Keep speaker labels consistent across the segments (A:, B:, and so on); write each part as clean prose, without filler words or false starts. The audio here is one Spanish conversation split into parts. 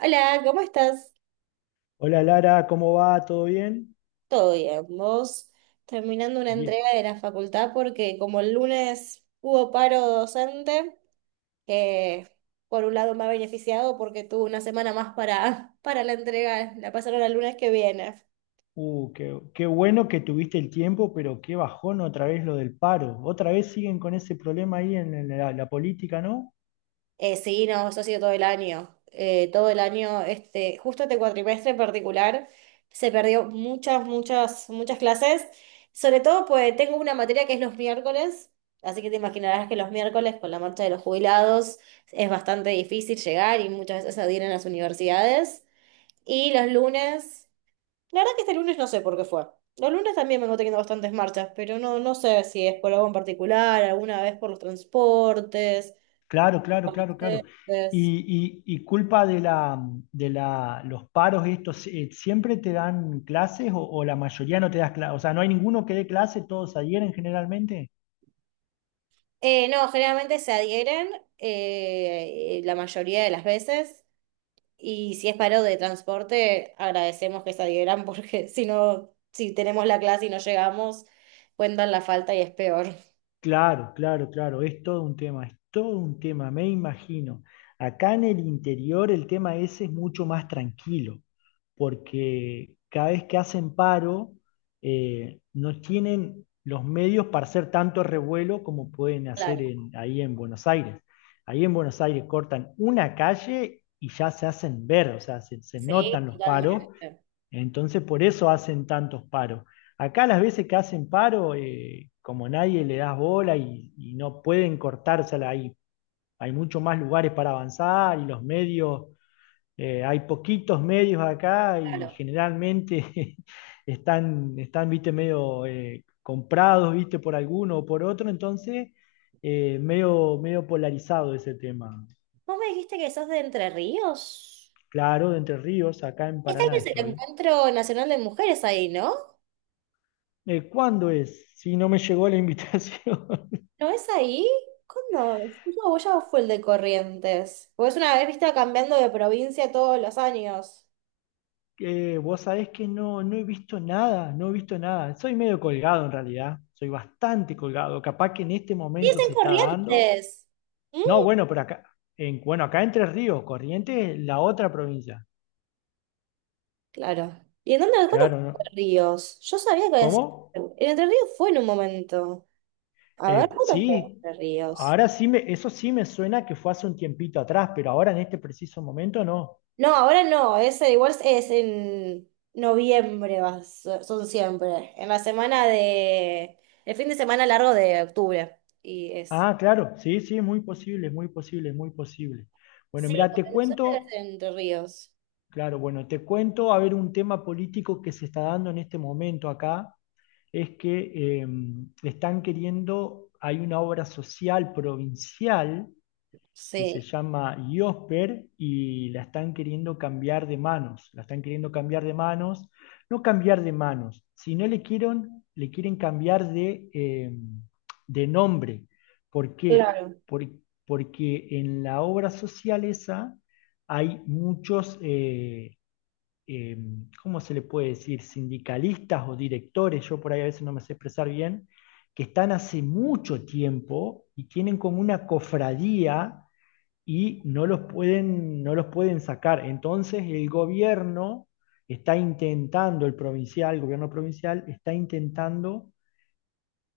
A: Hola, ¿cómo estás?
B: Hola, Lara, ¿cómo va? ¿Todo bien?
A: Todo bien. Vos terminando una
B: Bien.
A: entrega de la facultad porque como el lunes hubo paro docente, que por un lado me ha beneficiado porque tuve una semana más para, para la entrega, la pasaron al lunes que viene.
B: Qué bueno que tuviste el tiempo, pero qué bajón otra vez lo del paro. Otra vez siguen con ese problema ahí en la política, ¿no?
A: Sí, no, eso ha sido todo el año. Todo el año, este, justo este cuatrimestre en particular, se perdió muchas, muchas, muchas clases. Sobre todo, pues tengo una materia que es los miércoles, así que te imaginarás que los miércoles, con la marcha de los jubilados, es bastante difícil llegar y muchas veces adir en las universidades. Y los lunes, la verdad que este lunes no sé por qué fue. Los lunes también vengo teniendo bastantes marchas, pero no, no sé si es por algo en particular, alguna vez por los transportes.
B: Claro, claro, claro, claro.
A: Entonces.
B: Y culpa de los paros estos, ¿siempre te dan clases o la mayoría no te das clases? O sea, ¿no hay ninguno que dé clase? ¿Todos adhieren generalmente?
A: No, generalmente se adhieren la mayoría de las veces y si es paro de transporte, agradecemos que se adhieran porque si no, si tenemos la clase y no llegamos, cuentan la falta y es peor.
B: Claro, claro, claro, es todo un tema, es todo un tema, me imagino. Acá en el interior el tema ese es mucho más tranquilo, porque cada vez que hacen paro, no tienen los medios para hacer tanto revuelo como pueden hacer
A: Claro,
B: en- ahí en Buenos Aires. Ahí en Buenos Aires cortan una calle y ya se hacen ver, o sea, se
A: sí,
B: notan los paros
A: totalmente.
B: entonces, por eso hacen tantos paros. Acá las veces que hacen paro, como nadie le das bola y no pueden cortársela ahí. Hay mucho más lugares para avanzar y los medios, hay poquitos medios acá y
A: Claro.
B: generalmente están, están, viste, medio, comprados, viste, por alguno o por otro. Entonces, medio, medio polarizado ese tema.
A: ¿Vos me dijiste que sos de Entre Ríos?
B: Claro, de Entre Ríos, acá en
A: Este año
B: Paraná
A: es el
B: estoy.
A: Encuentro Nacional de Mujeres ahí, ¿no?
B: ¿Cuándo es? Si no me llegó la invitación.
A: ¿No es ahí? ¿Cuándo? No, vos ya fue el de Corrientes. Porque es una vez, viste, cambiando de provincia todos los años.
B: Vos sabés que no, no he visto nada, no he visto nada. Soy medio colgado en realidad, soy bastante colgado. Capaz que en este
A: Sí, es
B: momento se
A: en
B: está dando.
A: Corrientes. Mm,
B: No, bueno, pero acá, en, bueno, acá Entre Ríos, Corrientes, es la otra provincia.
A: Claro. ¿Y en dónde? ¿Cuántos
B: Claro, ¿no?
A: Ríos? Yo sabía que
B: ¿Cómo?
A: el Entre Ríos fue en un momento. A ver,
B: Pues
A: ¿cuándo fue
B: sí,
A: Entre Ríos?
B: eso sí me suena que fue hace un tiempito atrás, pero ahora en este preciso momento no.
A: No, ahora no, ese igual es en noviembre, va, son siempre. En la semana de... El fin de semana largo de octubre. Y es.
B: Ah, claro, sí, sí, es muy posible, es muy posible, es muy posible. Bueno,
A: Sí,
B: mira, te
A: porque nosotros es
B: cuento.
A: en Entre Ríos.
B: Claro, bueno, te cuento, a ver, un tema político que se está dando en este momento acá es que están queriendo, hay una obra social provincial que se
A: Sí.
B: llama IOSPER y la están queriendo cambiar de manos, la están queriendo cambiar de manos, no cambiar de manos, sino le quieren cambiar de nombre. ¿Por qué?
A: Claro.
B: Por- porque en la obra social esa hay muchos... eh, ¿cómo se le puede decir? Sindicalistas o directores, yo por ahí a veces no me sé expresar bien, que están hace mucho tiempo y tienen como una cofradía y no los pueden, no los pueden sacar. Entonces el gobierno está intentando, el provincial, el gobierno provincial está intentando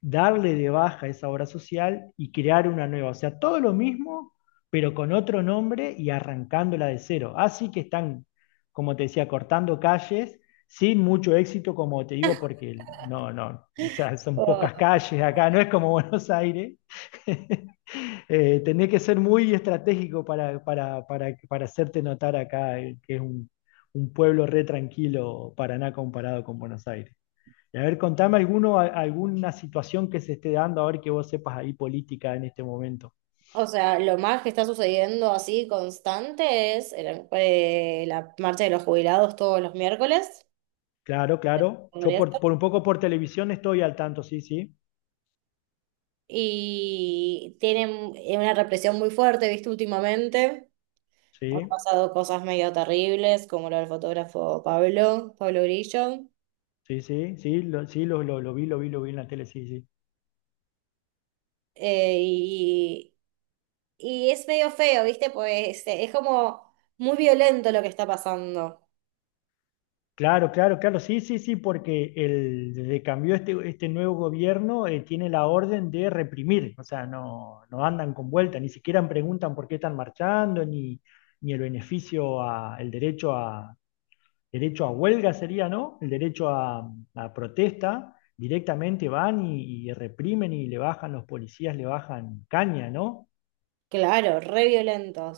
B: darle de baja esa obra social y crear una nueva. O sea, todo lo mismo, pero con otro nombre y arrancándola de cero. Así que están, como te decía, cortando calles sin mucho éxito, como te digo, porque no, no, o sea, son pocas calles acá, no es como Buenos Aires. Tenés que ser muy estratégico para hacerte notar acá, que es un pueblo re tranquilo, Paraná comparado con Buenos Aires. Y a ver, contame alguno, a- alguna situación que se esté dando, a ver que vos sepas ahí política en este momento.
A: O sea, lo más que está sucediendo así constante es la marcha de los jubilados todos los miércoles,
B: Claro, claro. Yo
A: Congreso,
B: por un poco por televisión estoy al tanto, sí, sí.
A: y tienen una represión muy fuerte, ¿viste? Últimamente han
B: Sí,
A: pasado cosas medio terribles, como lo del fotógrafo Pablo Grillo,
B: sí, sí, sí, lo vi, lo vi, lo vi en la tele, sí, sí.
A: eh, y, y es medio feo, ¿viste? Pues es como muy violento lo que está pasando.
B: Claro, claro, claro, sí, sí, sí, porque el, desde que cambió este, este nuevo gobierno, tiene la orden de reprimir, o sea, no, no andan con vuelta, ni siquiera preguntan por qué están marchando, ni, ni el beneficio, a, el derecho a, derecho a huelga sería, ¿no? El derecho a protesta, directamente van y reprimen y le bajan los policías, le bajan caña, ¿no?
A: Claro, re violento.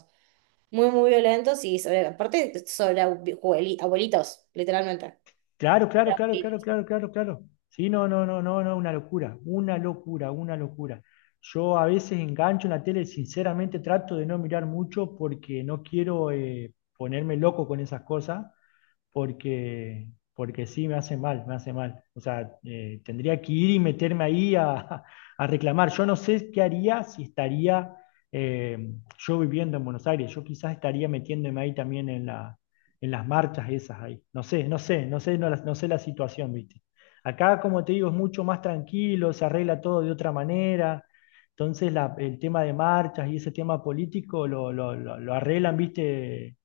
A: Muy, muy violentos y sobre, aparte sobre abuelitos, literalmente.
B: Claro,
A: Sobre
B: claro, claro, claro,
A: abuelitos.
B: claro, claro, claro. Sí, no, no, no, no, no, una locura, una locura, una locura. Yo a veces engancho en la tele, sinceramente trato de no mirar mucho porque no quiero, ponerme loco con esas cosas. Porque, porque sí me hace mal, me hace mal. O sea, tendría que ir y meterme ahí a, a reclamar. Yo no sé qué haría si estaría eh, yo viviendo en Buenos Aires. Yo quizás estaría metiéndome ahí también en la, en las marchas esas ahí. No sé, no sé, no sé, no, la- no sé la situación, ¿viste? Acá, como te digo, es mucho más tranquilo, se arregla todo de otra manera. Entonces, la- el tema de marchas y ese tema político lo arreglan, ¿viste?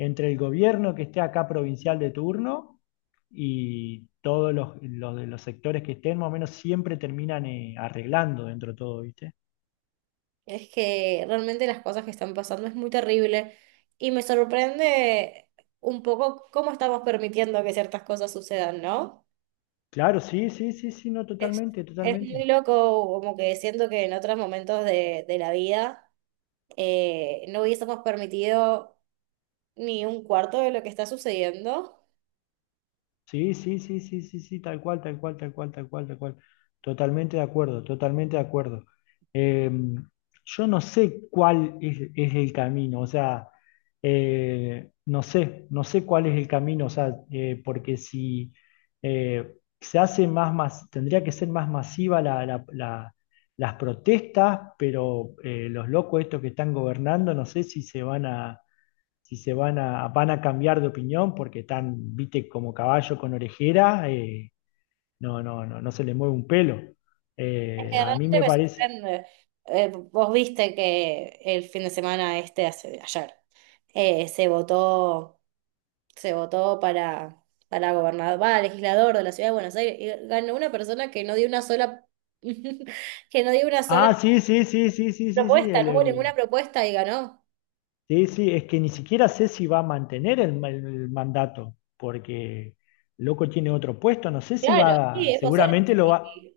B: Entre el gobierno que esté acá provincial de turno y todos los de los sectores que estén, más o menos siempre terminan, arreglando dentro de todo, ¿viste?
A: Es que realmente las cosas que están pasando es muy terrible y me sorprende un poco cómo estamos permitiendo que ciertas cosas sucedan, ¿no?
B: Claro, sí, sí, sí, sí, no,
A: Es,
B: totalmente,
A: es muy
B: totalmente.
A: loco, como que siento que en otros momentos de la vida no hubiésemos permitido ni un cuarto de lo que está sucediendo.
B: Sí, sí, sí, sí, sí, sí, tal cual, tal cual, tal cual, tal cual, tal cual. Totalmente de acuerdo, totalmente de acuerdo. Eh, yo no sé cuál es el camino, o sea, no sé, no sé cuál es el camino, o sea, porque si se hace más, mas- tendría que ser más masiva las protestas, pero los locos estos que están gobernando, no sé si se van a si se van a, van a cambiar de opinión porque están, viste, como caballo con orejera, no, no, no, no se le mueve un pelo.
A: Es que
B: A mí
A: realmente
B: me
A: me
B: parece.
A: sorprende. Vos viste que el fin de semana este, hace, ayer, eh, se votó, se votó para gobernador, va, legislador de la ciudad de Buenos Aires, y ganó una persona que no dio una sola, que no dio una sola
B: Ah, sí, sí, sí, sí, sí, sí, sí,
A: propuesta, no hubo ninguna
B: el-
A: propuesta y ganó.
B: sí, sí, es que ni siquiera sé si va a mantener el, ma- el mandato, porque loco tiene otro puesto, no sé si
A: Claro, sí,
B: va,
A: es posible.
B: seguramente lo va,
A: Sí.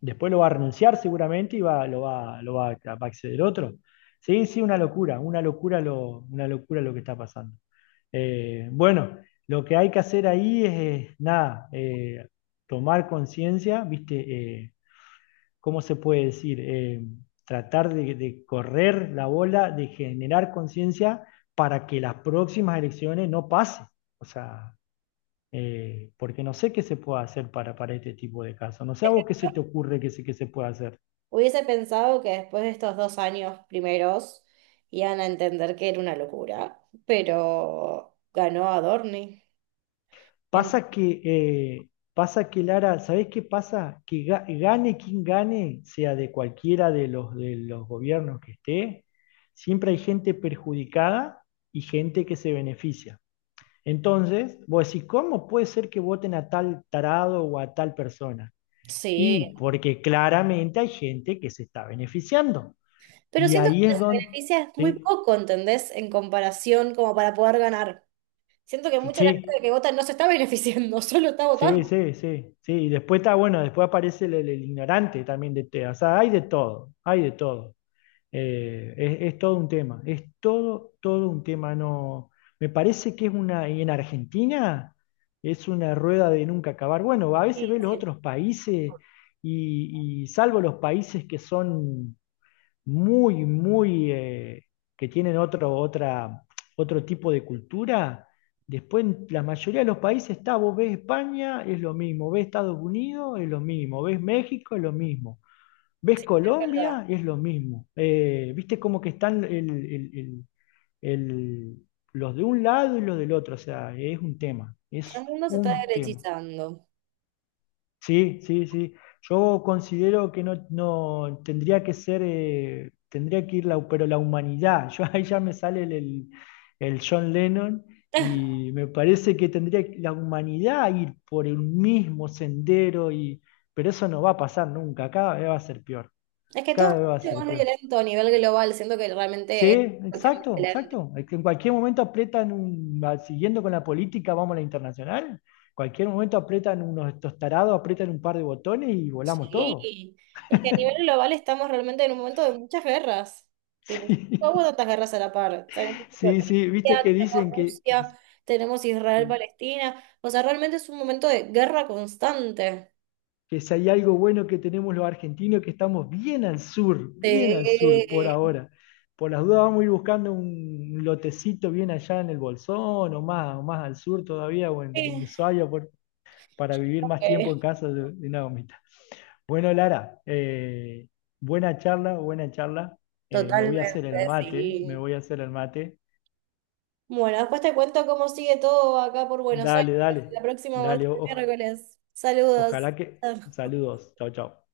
B: después lo va a renunciar seguramente y va, lo va, lo va, a- va a acceder otro. Sí, sí, una locura lo que está pasando. Bueno, lo que hay que hacer ahí es, nada, tomar conciencia, ¿viste? Eh, ¿Cómo se puede decir? Tratar de correr la bola, de generar conciencia para que las próximas elecciones no pasen. O sea, porque no sé qué se puede hacer para este tipo de casos. No sé a vos qué se te ocurre que se puede hacer.
A: Hubiese pensado que después de estos dos años primeros iban a entender que era una locura, pero ganó Adorni.
B: Pasa que, pasa que, Lara, ¿sabés qué pasa? Que ga- gane quien gane, sea de cualquiera de los gobiernos que esté, siempre hay gente perjudicada y gente que se beneficia. Entonces, vos decís, ¿cómo puede ser que voten a tal tarado o a tal persona?
A: Sí,
B: Y porque claramente hay gente que se está beneficiando.
A: pero
B: Y
A: siento que
B: ahí es
A: les
B: donde...
A: beneficia muy
B: Sí,
A: poco, ¿entendés? En comparación como para poder ganar. Siento que mucha de la
B: sí,
A: gente que vota no se está beneficiando, solo está
B: sí,
A: votando.
B: sí, sí, sí. Y después está, bueno, después aparece el ignorante también de TEA. O sea, hay de todo, hay de todo. Es todo un tema, es todo, todo un tema. No, me parece que es una, y en Argentina es una rueda de nunca acabar. Bueno, a
A: Sí,
B: veces ves los
A: sí,
B: otros países y salvo los países que son muy, muy, que tienen otro, otra, otro tipo de cultura. Después, en la mayoría de los países está, vos ves España, es lo mismo, ves Estados Unidos, es lo mismo, ves México, es lo mismo, ves
A: sí, es verdad.
B: Colombia, es lo mismo. Viste como que están el- los de un lado y los del otro, o sea, es un tema,
A: El
B: es
A: mundo se está
B: un tema.
A: derechizando.
B: Sí, sí, sí. Yo considero que no, no tendría que ser, tendría que ir la, pero la humanidad. Yo ahí ya me sale el John Lennon y me parece que tendría que la humanidad ir por el mismo sendero y, pero eso no va a pasar nunca. Cada vez va a ser peor.
A: Es que todo
B: Cada vez va a
A: es
B: ser
A: mucho más
B: peor.
A: violento a nivel global, siento que
B: Sí,
A: realmente es cuestión de
B: exacto,
A: violencia.
B: exacto. Es que en cualquier momento aprietan, un- va- siguiendo con la política, vamos a la internacional. Cualquier momento aprietan unos estos tarados, aprietan un par de botones y volamos todo.
A: Sí, es que a nivel global estamos realmente en un momento de muchas guerras. Tipo, no hubo tantas guerras a la par. Tenemos
B: sí, sí, viste
A: Turquía,
B: que
A: tenemos
B: dicen que
A: Rusia, tenemos Israel,
B: sí,
A: Palestina. O sea, realmente es un momento de guerra constante.
B: que si hay algo bueno que tenemos los argentinos, que estamos bien al sur
A: Sí,
B: por ahora. Por las dudas vamos a ir buscando un lotecito bien allá en el Bolsón o más al sur todavía, o en
A: sí,
B: Ushuaia por- para vivir más
A: ok.
B: tiempo en casa de Naomi. Bueno, Lara, buena charla, buena charla. Me voy a hacer el
A: Totalmente,
B: mate, me
A: sí.
B: voy a hacer el mate.
A: Bueno, después te cuento cómo sigue todo acá por Buenos Aires
B: Dale,
A: la
B: dale,
A: próxima
B: dale.
A: martes y
B: O-
A: miércoles. Saludos.
B: ojalá que... Saludos. Chao, chao.